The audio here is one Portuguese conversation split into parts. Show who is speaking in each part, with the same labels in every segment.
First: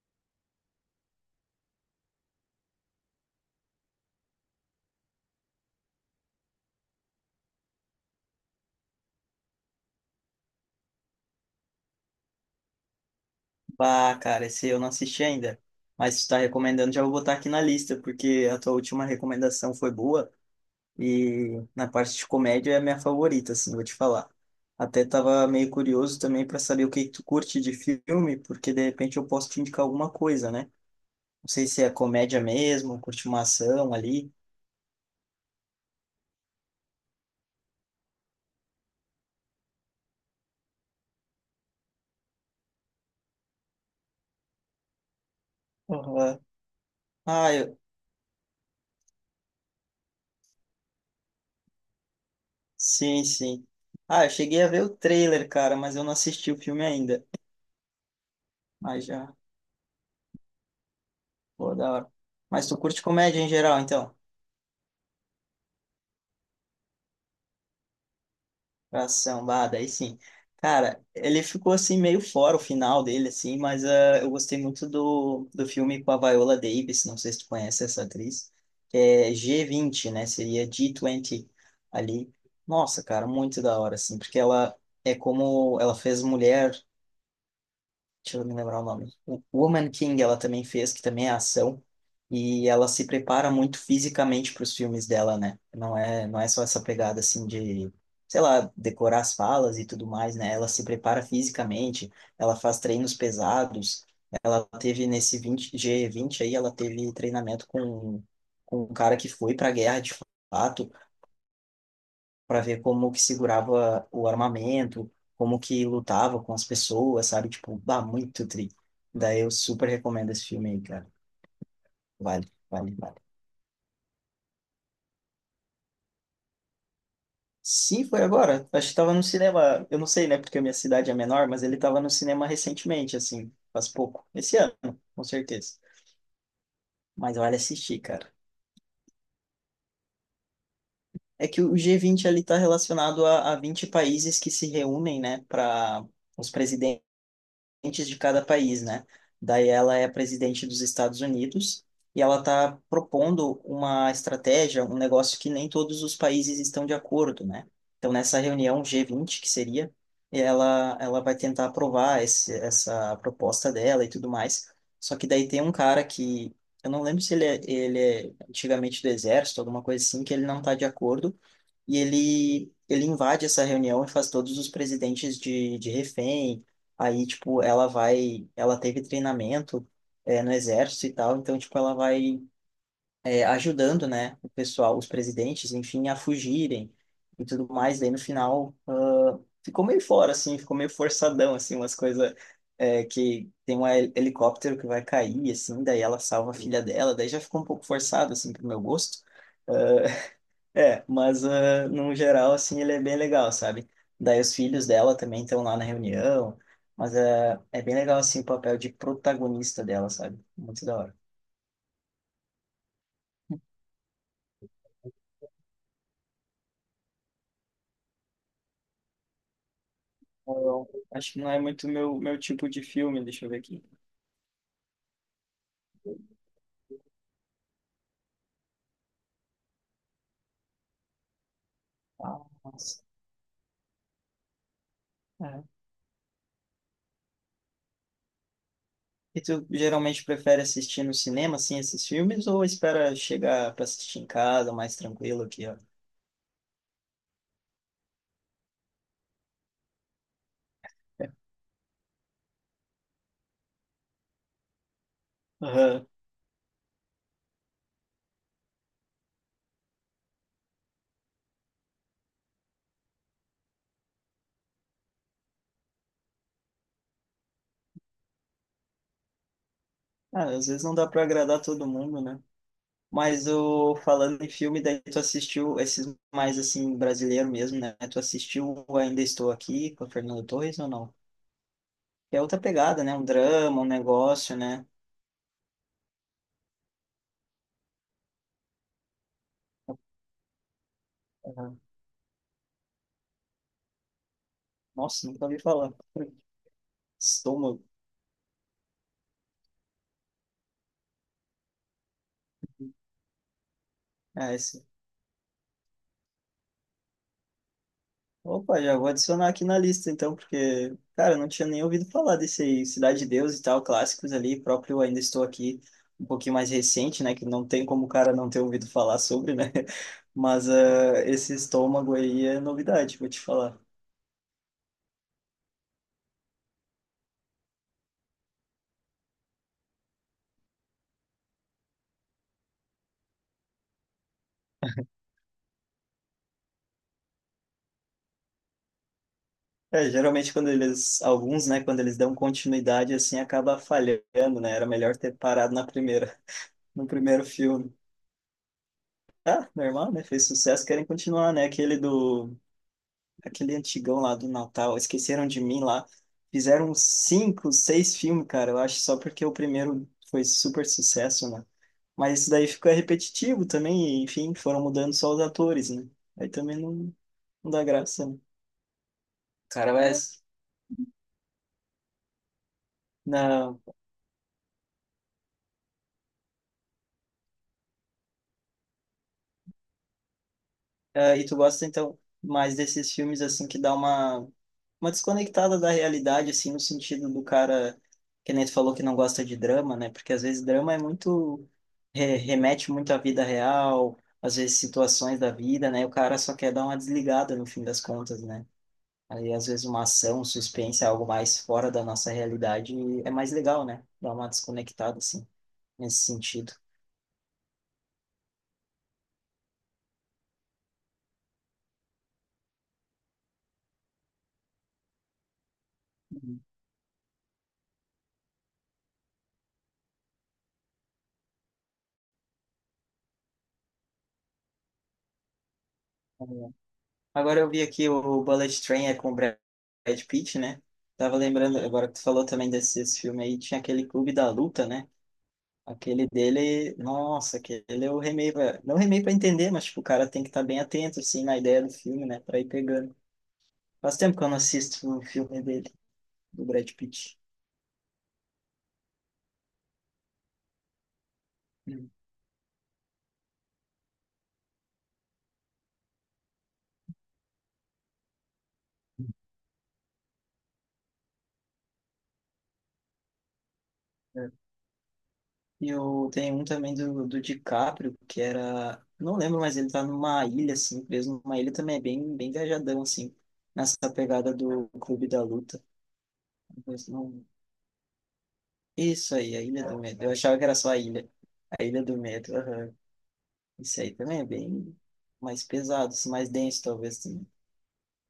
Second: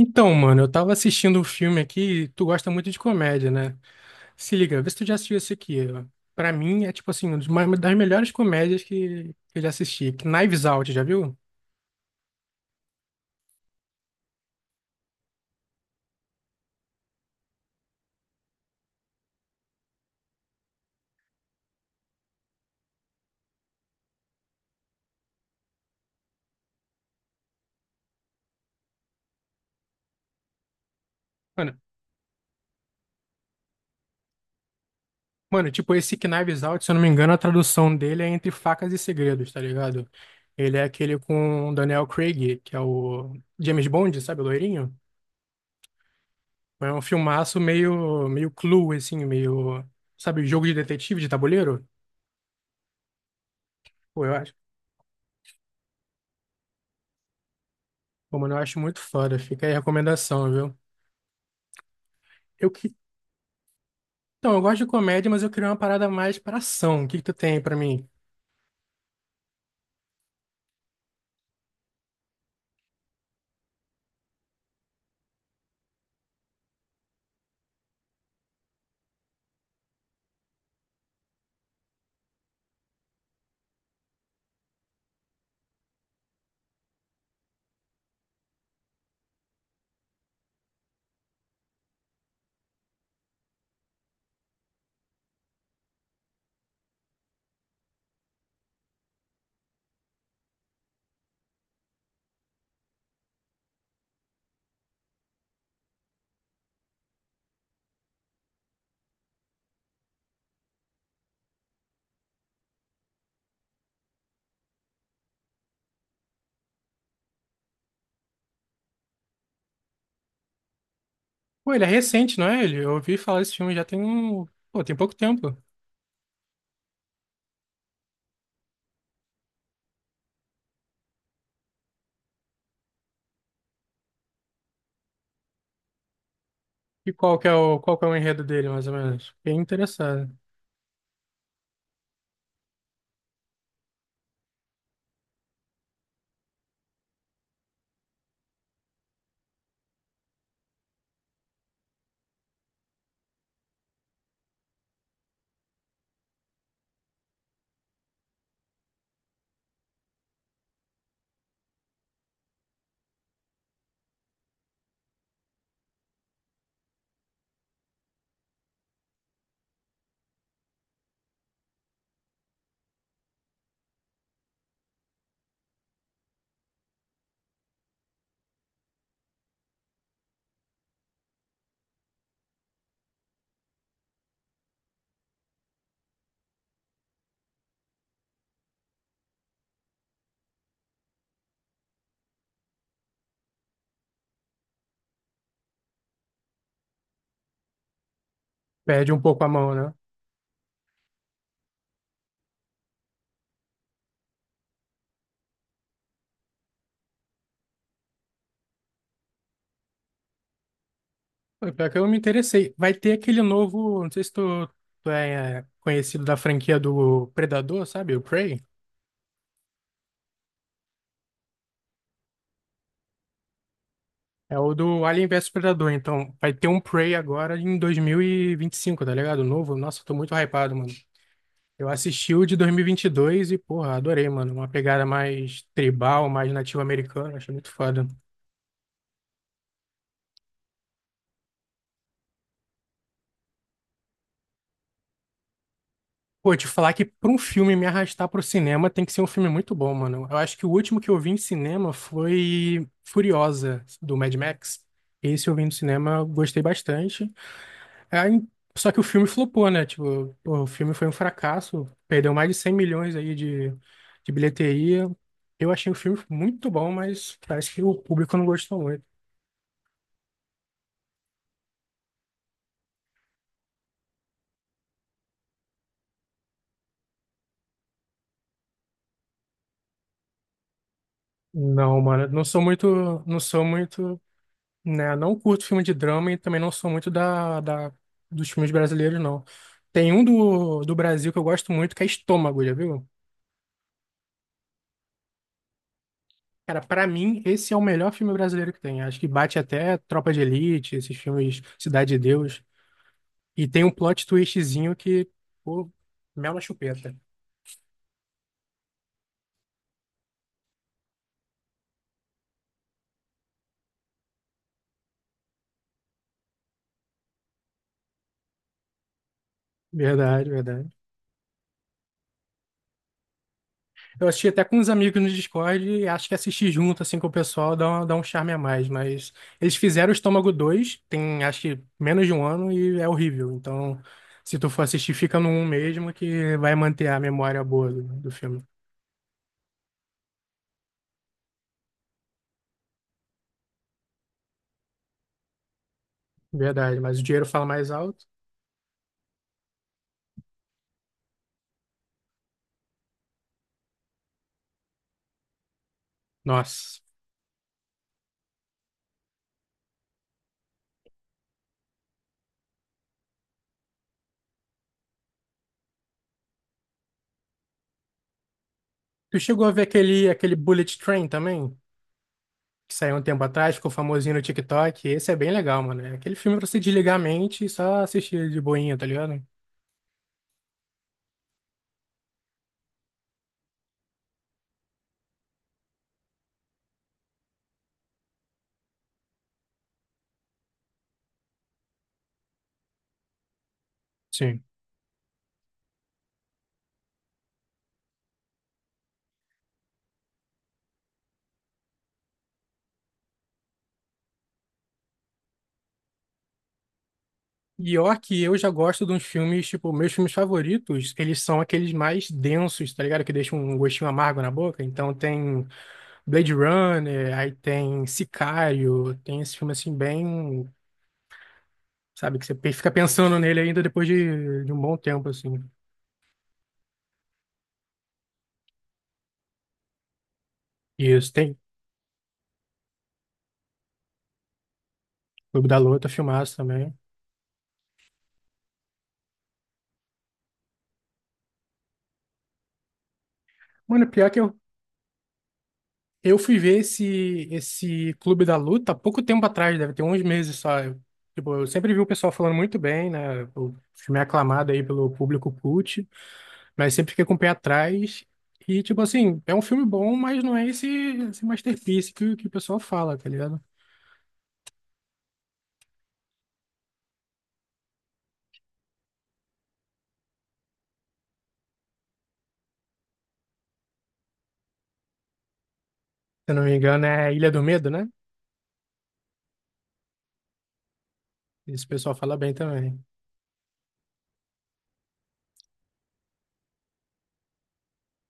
Speaker 1: Então, mano, eu tava assistindo um filme aqui, e tu gosta muito de comédia, né? Se liga, vê se tu já assistiu esse aqui. Ó. Pra mim é tipo assim, uma das melhores comédias que eu já assisti. Knives Out, já viu?
Speaker 2: Ah, cara, esse eu não assisti ainda. Mas se tá recomendando, já vou botar aqui na lista, porque a tua última recomendação foi boa e na parte de comédia é a minha favorita, assim, vou te falar. Até tava meio curioso também para saber o que tu curte de filme, porque de repente eu posso te indicar alguma coisa, né? Não sei
Speaker 1: Mano,
Speaker 2: se é comédia mesmo, curte uma ação ali.
Speaker 1: mano, tipo, esse Knives Out, se eu não me engano, a tradução dele é Entre Facas e Segredos, tá ligado? Ele é aquele com o Daniel Craig, que é o James Bond, sabe, o loirinho?
Speaker 2: Aham.
Speaker 1: É um
Speaker 2: Ah,
Speaker 1: filmaço
Speaker 2: eu...
Speaker 1: meio Clue, assim, meio, sabe, jogo de detetive, de tabuleiro?
Speaker 2: sim, sim.
Speaker 1: Pô,
Speaker 2: Ah, eu
Speaker 1: eu acho.
Speaker 2: cheguei a ver o trailer, cara, mas eu não assisti o filme ainda.
Speaker 1: Pô, mano, eu acho muito
Speaker 2: Mas já,
Speaker 1: foda. Fica aí a recomendação, viu?
Speaker 2: pô, da hora. Mas
Speaker 1: Eu
Speaker 2: tu
Speaker 1: que...
Speaker 2: curte comédia em geral, então?
Speaker 1: Então, eu gosto de comédia, mas eu queria uma parada mais pra ação. O que que tu tem pra mim?
Speaker 2: Pra samba, daí sim. Cara, ele ficou assim meio fora o final dele, assim, mas eu gostei muito do filme com a Viola Davis, não sei se tu conhece essa atriz, que é G20, né? Seria G20 ali. Nossa, cara, muito da hora, assim, porque ela é como ela fez Mulher, deixa eu me lembrar o nome. O Woman King ela também fez, que também é ação. E ela se prepara muito fisicamente para os filmes dela, né? Não é só essa pegada assim de, sei lá, decorar as falas e tudo mais, né? Ela se prepara fisicamente, ela faz treinos pesados. Ela teve nesse 20, G20 aí, ela teve treinamento com um cara que foi para a guerra de fato, para ver como que segurava o armamento, como que lutava com as pessoas, sabe? Tipo, bah, muito tri. Daí eu super recomendo esse filme aí, cara.
Speaker 1: Pô, ele é recente, não
Speaker 2: Vale,
Speaker 1: é ele? Eu
Speaker 2: vale, vale.
Speaker 1: ouvi falar desse filme já tem um... Pô, tem pouco tempo.
Speaker 2: Sim, foi agora. Acho que tava no cinema, eu não sei, né, porque a minha cidade é menor, mas ele tava no cinema recentemente, assim, faz pouco. Esse ano, com certeza.
Speaker 1: E
Speaker 2: Mas
Speaker 1: qual que é
Speaker 2: vale
Speaker 1: o, qual
Speaker 2: assistir,
Speaker 1: que é o
Speaker 2: cara.
Speaker 1: enredo dele, mais ou menos? Fiquei interessado.
Speaker 2: É que o G20 ali tá relacionado a 20 países que se reúnem, né, para os presidentes de cada país, né? Daí ela é a presidente dos Estados Unidos e ela está propondo uma estratégia, um negócio que nem todos os países estão de acordo, né? Então, nessa reunião G20, que seria, ela vai tentar aprovar essa proposta dela e tudo mais. Só que daí tem um cara que, eu não lembro se ele é antigamente do exército, alguma coisa assim, que ele não está de acordo e ele invade essa reunião e faz todos os presidentes de refém. Aí, tipo, ela teve treinamento, no exército e tal, então, tipo, ela vai, ajudando, né, o pessoal, os presidentes, enfim, a fugirem e tudo mais. Daí, no final, ficou meio fora, assim, ficou meio forçadão, assim, umas coisas... que tem um helicóptero que vai cair, assim, daí ela salva a filha dela, daí já ficou um pouco forçado, assim, pro meu
Speaker 1: Perde
Speaker 2: gosto.
Speaker 1: um pouco a mão, né?
Speaker 2: É, mas no geral, assim, ele é bem legal, sabe? Daí os filhos dela também estão lá na reunião, mas é bem legal, assim, o papel de protagonista dela, sabe? Muito da hora.
Speaker 1: Pô, pior que eu me interessei. Vai ter aquele novo... Não sei se tu, tu é, conhecido da franquia do Predador, sabe? O Prey.
Speaker 2: Eu acho que não é muito meu tipo de filme, deixa eu ver aqui.
Speaker 1: É o do Alien vs Predador. Então, vai ter um Prey agora em dois mil e vinte e cinco, tá ligado? Novo. Nossa, eu tô muito hypado, mano. Eu assisti
Speaker 2: Ah,
Speaker 1: o de
Speaker 2: nossa.
Speaker 1: 2022 e, vinte e dois e, porra, adorei, mano. Uma pegada
Speaker 2: É.
Speaker 1: mais tribal, mais nativo-americana. Achei muito foda.
Speaker 2: E tu geralmente prefere assistir no cinema, assim, esses filmes, ou espera chegar para assistir em casa, mais tranquilo aqui, ó?
Speaker 1: Pô, te falar que pra um filme me arrastar pro cinema tem que ser um filme muito bom, mano. Eu acho que o último que eu
Speaker 2: É.
Speaker 1: vi em cinema foi Furiosa, do Mad Max. Esse eu vi no
Speaker 2: Aham.
Speaker 1: cinema, eu gostei bastante. Aí, só que o filme flopou, né? Tipo, pô, o filme foi um fracasso. Perdeu mais de 100 milhões aí de bilheteria. Eu achei o filme muito bom, mas parece que o público não gostou muito.
Speaker 2: Ah, às vezes não dá para agradar todo mundo, né? Mas o falando em filme, daí tu assistiu esses mais assim brasileiro mesmo, né? Tu assistiu o Ainda Estou Aqui com a Fernanda Torres ou não?
Speaker 1: Não, mano,
Speaker 2: É
Speaker 1: não
Speaker 2: outra
Speaker 1: sou muito,
Speaker 2: pegada, né? Um
Speaker 1: não sou
Speaker 2: drama, um
Speaker 1: muito,
Speaker 2: negócio, né?
Speaker 1: né, não curto filme de drama e também não sou muito da dos filmes brasileiros, não. Tem um do Brasil que eu gosto
Speaker 2: Uhum.
Speaker 1: muito, que é Estômago, já viu?
Speaker 2: Nossa, nunca ouvi falar.
Speaker 1: Cara, pra mim, esse é o
Speaker 2: Estômago.
Speaker 1: melhor filme brasileiro que tem. Acho que bate até Tropa de Elite, esses filmes Cidade de Deus. E tem um plot
Speaker 2: É, esse.
Speaker 1: twistzinho que, pô, mel na chupeta.
Speaker 2: Opa, já vou adicionar aqui na lista, então, porque, cara, eu não tinha nem ouvido falar desse aí. Cidade de Deus e tal, clássicos ali, próprio Ainda Estou Aqui, um pouquinho mais recente, né, que não tem como o cara não ter ouvido falar sobre, né,
Speaker 1: Verdade,
Speaker 2: mas
Speaker 1: verdade.
Speaker 2: esse Estômago aí é novidade, vou te falar.
Speaker 1: Eu assisti até com uns amigos no Discord e acho que assistir junto, assim, com o pessoal dá um charme a mais. Mas eles fizeram o Estômago 2 tem acho que menos de um ano e é horrível. Então, se tu for assistir, fica no 1 mesmo que vai manter a memória boa do filme.
Speaker 2: É, geralmente quando eles, alguns, né, quando eles dão continuidade, assim, acaba falhando, né, era melhor ter parado na primeira,
Speaker 1: Verdade,
Speaker 2: no
Speaker 1: mas o
Speaker 2: primeiro
Speaker 1: dinheiro fala mais
Speaker 2: filme.
Speaker 1: alto.
Speaker 2: Ah, normal, né, fez sucesso, querem continuar, né, aquele antigão lá do Natal, Esqueceram de Mim lá. Fizeram
Speaker 1: Nossa.
Speaker 2: cinco, seis filmes, cara, eu acho, só porque o primeiro foi super sucesso, né? Mas isso daí ficou repetitivo também, e, enfim, foram mudando só os atores, né? Aí também não dá graça, né?
Speaker 1: Tu chegou a ver
Speaker 2: Cara,
Speaker 1: aquele,
Speaker 2: Mas,
Speaker 1: aquele Bullet Train também? Que saiu um
Speaker 2: mas
Speaker 1: tempo atrás,
Speaker 2: não.
Speaker 1: ficou famosinho no TikTok. Esse é bem legal, mano. É aquele filme pra você desligar a mente e só assistir de boinha, tá ligado?
Speaker 2: É, e tu gosta, então, mais desses filmes, assim, que dá uma desconectada da realidade, assim, no sentido do cara, que nem tu falou que não gosta de drama, né? Porque às vezes drama é muito, remete muito à vida real, às
Speaker 1: Sim.
Speaker 2: vezes situações da vida, né? O cara só quer dar uma desligada no fim das contas, né? Aí, às vezes, uma ação, um suspense, é algo mais fora da nossa realidade, é mais legal, né? Dá uma desconectada, assim, nesse sentido.
Speaker 1: Pior que eu já gosto de uns filmes, tipo, meus filmes favoritos, eles são aqueles mais densos, tá ligado? Que deixam um gostinho amargo na boca. Então tem Blade Runner, aí tem Sicário, tem esse filme assim bem, sabe, que você fica pensando nele ainda depois de um bom tempo, assim.
Speaker 2: Uhum. Agora eu vi aqui, o Bullet Train é com o Brad Pitt, né?
Speaker 1: Isso,
Speaker 2: Tava
Speaker 1: tem
Speaker 2: lembrando, agora que tu falou também desse esse filme aí, tinha aquele Clube da Luta, né?
Speaker 1: Clube da Luta,
Speaker 2: Aquele
Speaker 1: filmaço também.
Speaker 2: dele, nossa, aquele eu remei pra, não remei pra entender, mas tipo, o cara tem que estar bem atento, assim, na ideia do filme, né? Pra ir pegando.
Speaker 1: Mano,
Speaker 2: Faz
Speaker 1: pior
Speaker 2: tempo
Speaker 1: que
Speaker 2: que eu não assisto o filme dele,
Speaker 1: eu fui
Speaker 2: do
Speaker 1: ver
Speaker 2: Brad Pitt.
Speaker 1: esse, esse Clube da Luta há pouco tempo atrás, deve ter uns meses só. Eu- Tipo, eu sempre vi o
Speaker 2: Hum.
Speaker 1: pessoal falando muito bem, né? O filme é aclamado aí pelo público cult. Mas sempre fiquei com o pé atrás. E, tipo assim, é um filme bom, mas não é esse masterpiece que o pessoal fala, tá ligado?
Speaker 2: É. E eu tenho um também do DiCaprio, que era, não lembro, mas ele tá numa ilha, assim, preso numa ilha também, é bem viajadão, assim, nessa pegada do Clube da Luta.
Speaker 1: Se eu não me engano,
Speaker 2: Mas
Speaker 1: é
Speaker 2: não.
Speaker 1: Ilha do Medo, né?
Speaker 2: Isso aí, a Ilha do Medo. Eu achava que era só A Ilha. A
Speaker 1: Esse
Speaker 2: Ilha
Speaker 1: pessoal
Speaker 2: do
Speaker 1: fala bem
Speaker 2: Medo, aham.
Speaker 1: também.
Speaker 2: Isso aí também é bem mais pesado, assim, mais denso, talvez, assim.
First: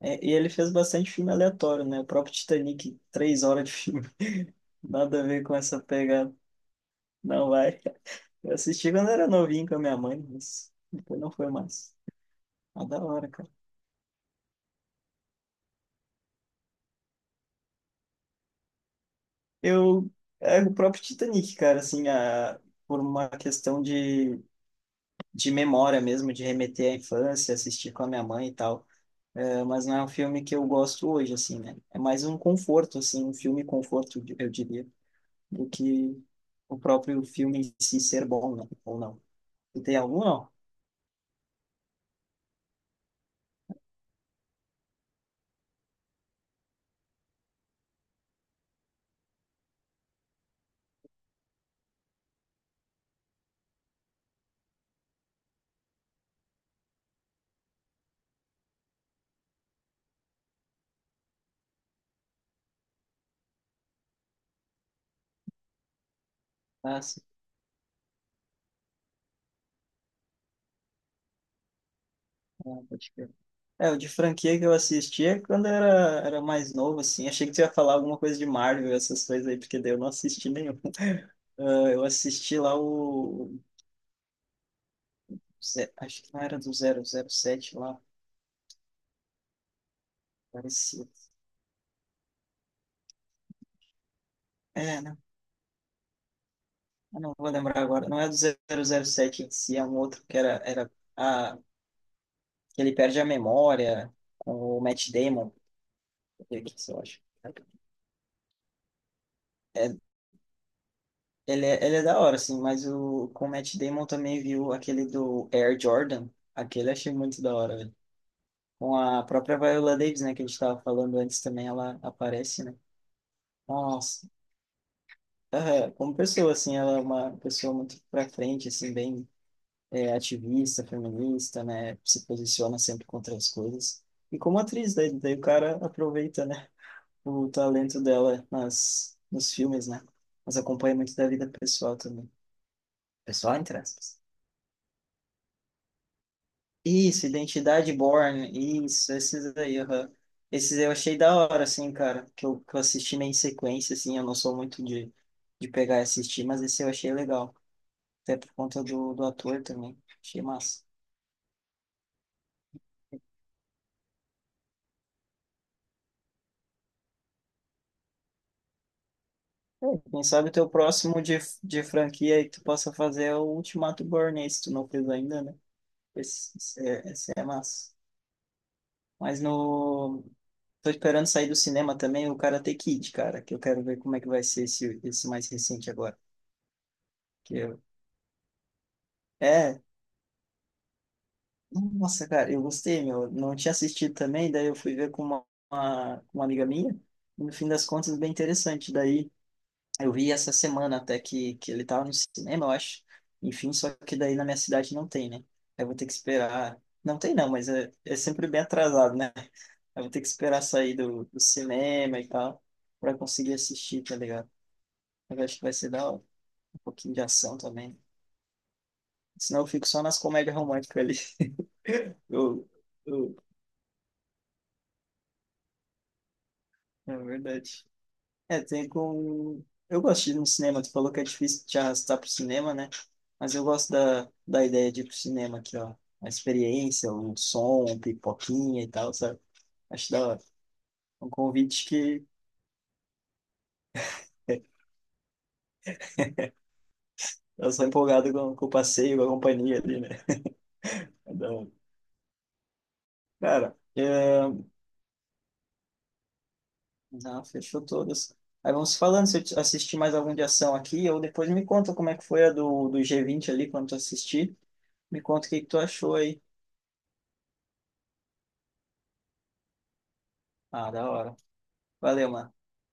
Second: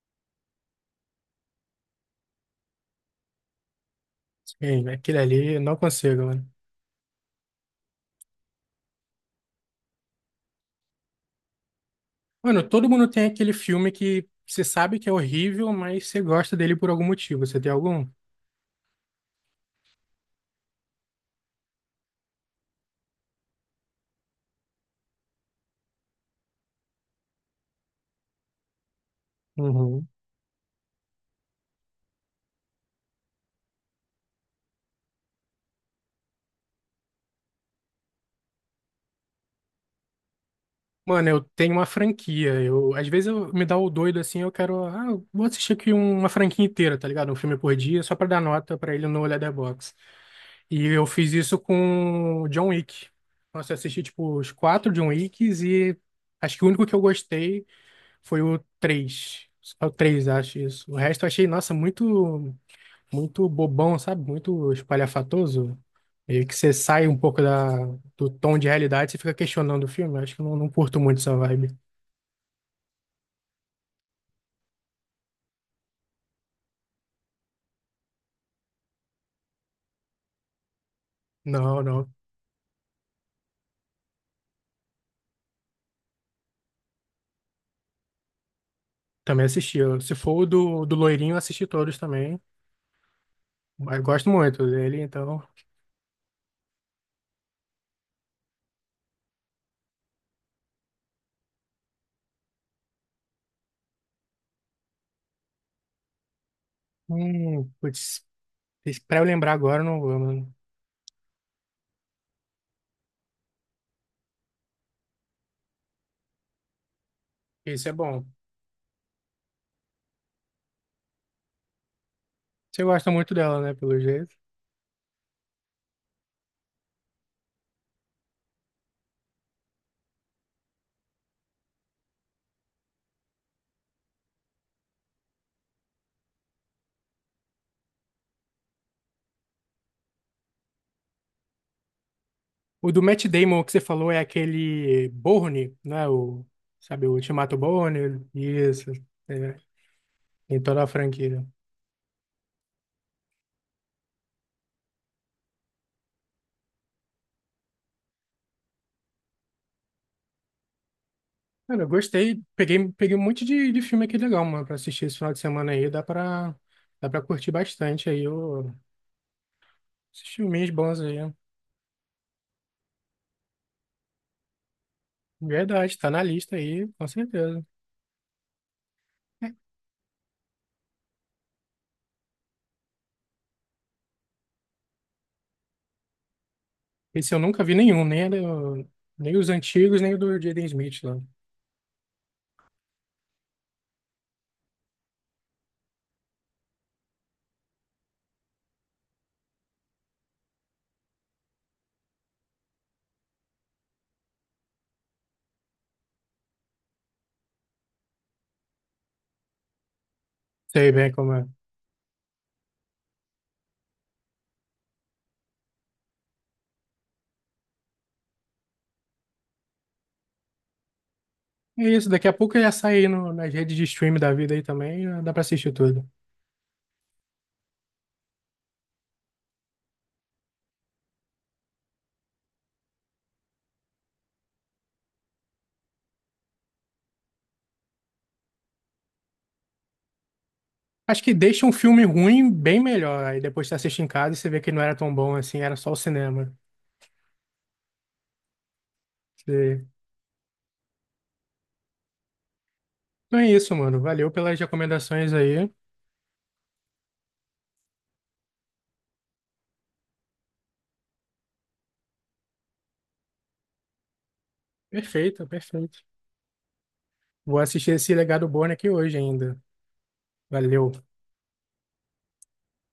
Speaker 2: É, e ele fez bastante filme aleatório, né? O próprio Titanic, 3 horas de filme.
Speaker 1: Sim, aquele
Speaker 2: Nada a ver com
Speaker 1: ali, eu não
Speaker 2: essa
Speaker 1: consigo,
Speaker 2: pegada.
Speaker 1: mano.
Speaker 2: Não vai. Eu assisti quando era novinho com a minha mãe, mas depois não foi mais.
Speaker 1: Mano,
Speaker 2: Mas
Speaker 1: todo
Speaker 2: da
Speaker 1: mundo tem
Speaker 2: hora, cara.
Speaker 1: aquele filme que você sabe que é horrível, mas você gosta dele por algum motivo. Você tem algum?
Speaker 2: Eu. É o próprio Titanic, cara, assim, por uma questão de, memória mesmo, de remeter à infância, assistir com a minha mãe e tal. É, mas não é
Speaker 1: Uhum.
Speaker 2: um filme que eu gosto hoje, assim, né? É mais um conforto, assim, um filme conforto, eu diria, do que o próprio filme em si ser bom, né? Ou não. E tem algum, não?
Speaker 1: Mano, eu tenho uma franquia. Eu, às vezes eu me dá o doido assim, eu quero, ah, eu vou assistir aqui uma franquia inteira, tá ligado? Um filme por dia, só pra dar nota pra ele no Letterboxd. E eu fiz isso com John Wick. Nossa, eu assisti tipo os quatro John Wicks e acho que o único que eu gostei foi o três. Só o três, acho isso. O resto eu achei, nossa, muito bobão, sabe? Muito espalhafatoso. Meio que você
Speaker 2: Ah,
Speaker 1: sai um
Speaker 2: sim.
Speaker 1: pouco da, do tom de realidade, você fica questionando o filme. Eu acho que eu não curto muito essa vibe.
Speaker 2: Ah, pode crer. É, o de franquia que eu assistia quando era mais novo, assim. Achei que tu ia falar alguma coisa de Marvel, essas coisas aí, porque daí eu não assisti nenhum.
Speaker 1: Não,
Speaker 2: Ah, eu
Speaker 1: não.
Speaker 2: assisti lá o... Acho que não era do 007 lá,
Speaker 1: Também assisti. Eu- Se for o do
Speaker 2: parecia.
Speaker 1: Loirinho, eu assisti todos também. Mas gosto muito dele,
Speaker 2: É, né?
Speaker 1: então.
Speaker 2: Eu não vou lembrar agora. Não é do 007 em si, é um outro que era, era a, que ele perde a memória, com o Matt Damon, que isso, eu acho.
Speaker 1: Putz, pra eu lembrar agora, eu
Speaker 2: É,
Speaker 1: não vou, mano.
Speaker 2: ele é da hora, assim, mas com o Matt Damon também, viu aquele do Air Jordan? Aquele eu achei muito da hora,
Speaker 1: Esse é
Speaker 2: velho.
Speaker 1: bom.
Speaker 2: Com a própria Viola Davis, né, que a gente tava falando antes também, ela aparece, né?
Speaker 1: Você gosta muito dela, né, pelo
Speaker 2: Nossa,
Speaker 1: jeito.
Speaker 2: aham, como pessoa, assim, ela é uma pessoa muito pra frente, assim, bem, é ativista, feminista, né? Se posiciona sempre contra as coisas. E como atriz, daí, o cara aproveita, né? O talento dela nos filmes, né? Mas acompanha muito da vida pessoal também.
Speaker 1: O do Matt
Speaker 2: Pessoal,
Speaker 1: Damon que
Speaker 2: entre
Speaker 1: você falou
Speaker 2: aspas.
Speaker 1: é aquele Bourne, né? O, sabe, o
Speaker 2: Isso,
Speaker 1: Ultimato
Speaker 2: Identidade
Speaker 1: Bourne.
Speaker 2: Born,
Speaker 1: Isso.
Speaker 2: isso, esses
Speaker 1: É,
Speaker 2: aí, aham.
Speaker 1: em
Speaker 2: Esses
Speaker 1: toda a
Speaker 2: eu achei da
Speaker 1: franquia.
Speaker 2: hora, assim, cara, que eu assisti meio em sequência, assim, eu não sou muito de, pegar e assistir, mas esse eu achei legal, até por conta do ator também, achei massa.
Speaker 1: Cara, eu gostei. Peguei um monte de filme aqui legal, mano, pra assistir esse final de semana aí. Dá pra curtir bastante aí o-
Speaker 2: É, quem
Speaker 1: esses
Speaker 2: sabe o
Speaker 1: filminhos
Speaker 2: teu
Speaker 1: bons aí.
Speaker 2: próximo de, franquia aí que tu possa fazer é o Ultimato Born, se tu não fez ainda, né?
Speaker 1: Verdade, tá na lista
Speaker 2: Esse, esse,
Speaker 1: aí, com
Speaker 2: é, esse é
Speaker 1: certeza.
Speaker 2: massa. Mas
Speaker 1: É.
Speaker 2: no... Tô esperando sair do cinema também o Karate Kid, cara, que eu quero ver como é que vai ser esse mais recente agora.
Speaker 1: Esse eu
Speaker 2: Que
Speaker 1: nunca vi
Speaker 2: eu...
Speaker 1: nenhum, nem, era nem os
Speaker 2: É,
Speaker 1: antigos, nem o do Jaden Smith lá.
Speaker 2: nossa, cara, eu gostei, meu. Eu não tinha assistido também, daí eu fui ver com uma amiga minha, e no fim das contas, bem interessante. Daí eu vi essa semana até que ele tava no cinema, eu acho. Enfim, só que daí na minha cidade não tem, né? Eu vou ter que esperar. Não tem, não, mas é, sempre bem atrasado, né? Eu vou ter que esperar
Speaker 1: Sei
Speaker 2: sair
Speaker 1: bem
Speaker 2: do,
Speaker 1: como
Speaker 2: do
Speaker 1: é.
Speaker 2: cinema e tal, pra conseguir assistir, tá ligado? Eu acho que vai ser da hora. Um pouquinho de ação também. Senão eu fico só nas comédias românticas ali.
Speaker 1: É isso, daqui a pouco
Speaker 2: Eu,
Speaker 1: já sai aí no,
Speaker 2: eu,
Speaker 1: nas redes de stream da vida aí também, já dá pra assistir tudo.
Speaker 2: é verdade. É, tem com. Eu gosto de ir no cinema, tu falou que é difícil te arrastar pro cinema, né? Mas eu gosto da, ideia de ir pro cinema aqui, ó. A experiência, o som, um pipoquinha e tal, sabe? Acho da hora.
Speaker 1: Acho
Speaker 2: É um
Speaker 1: que deixa um
Speaker 2: convite
Speaker 1: filme
Speaker 2: que
Speaker 1: ruim bem melhor, aí depois você assiste em casa e você vê que não era tão bom assim, era só o cinema.
Speaker 2: eu sou empolgado com, o passeio, com a companhia
Speaker 1: Você-
Speaker 2: ali, né? É da hora.
Speaker 1: Então é isso,
Speaker 2: Cara,
Speaker 1: mano, valeu pelas recomendações aí.
Speaker 2: não, fechou todas. Aí vamos falando se eu assistir mais algum de ação aqui, ou depois me conta como é que foi a do, G20 ali, quando tu assistir. Me
Speaker 1: Perfeito,
Speaker 2: conta o que que tu
Speaker 1: perfeito.
Speaker 2: achou aí.
Speaker 1: Vou assistir esse Legado Born aqui hoje ainda.
Speaker 2: Ah,
Speaker 1: Valeu.
Speaker 2: da hora. Valeu, mano.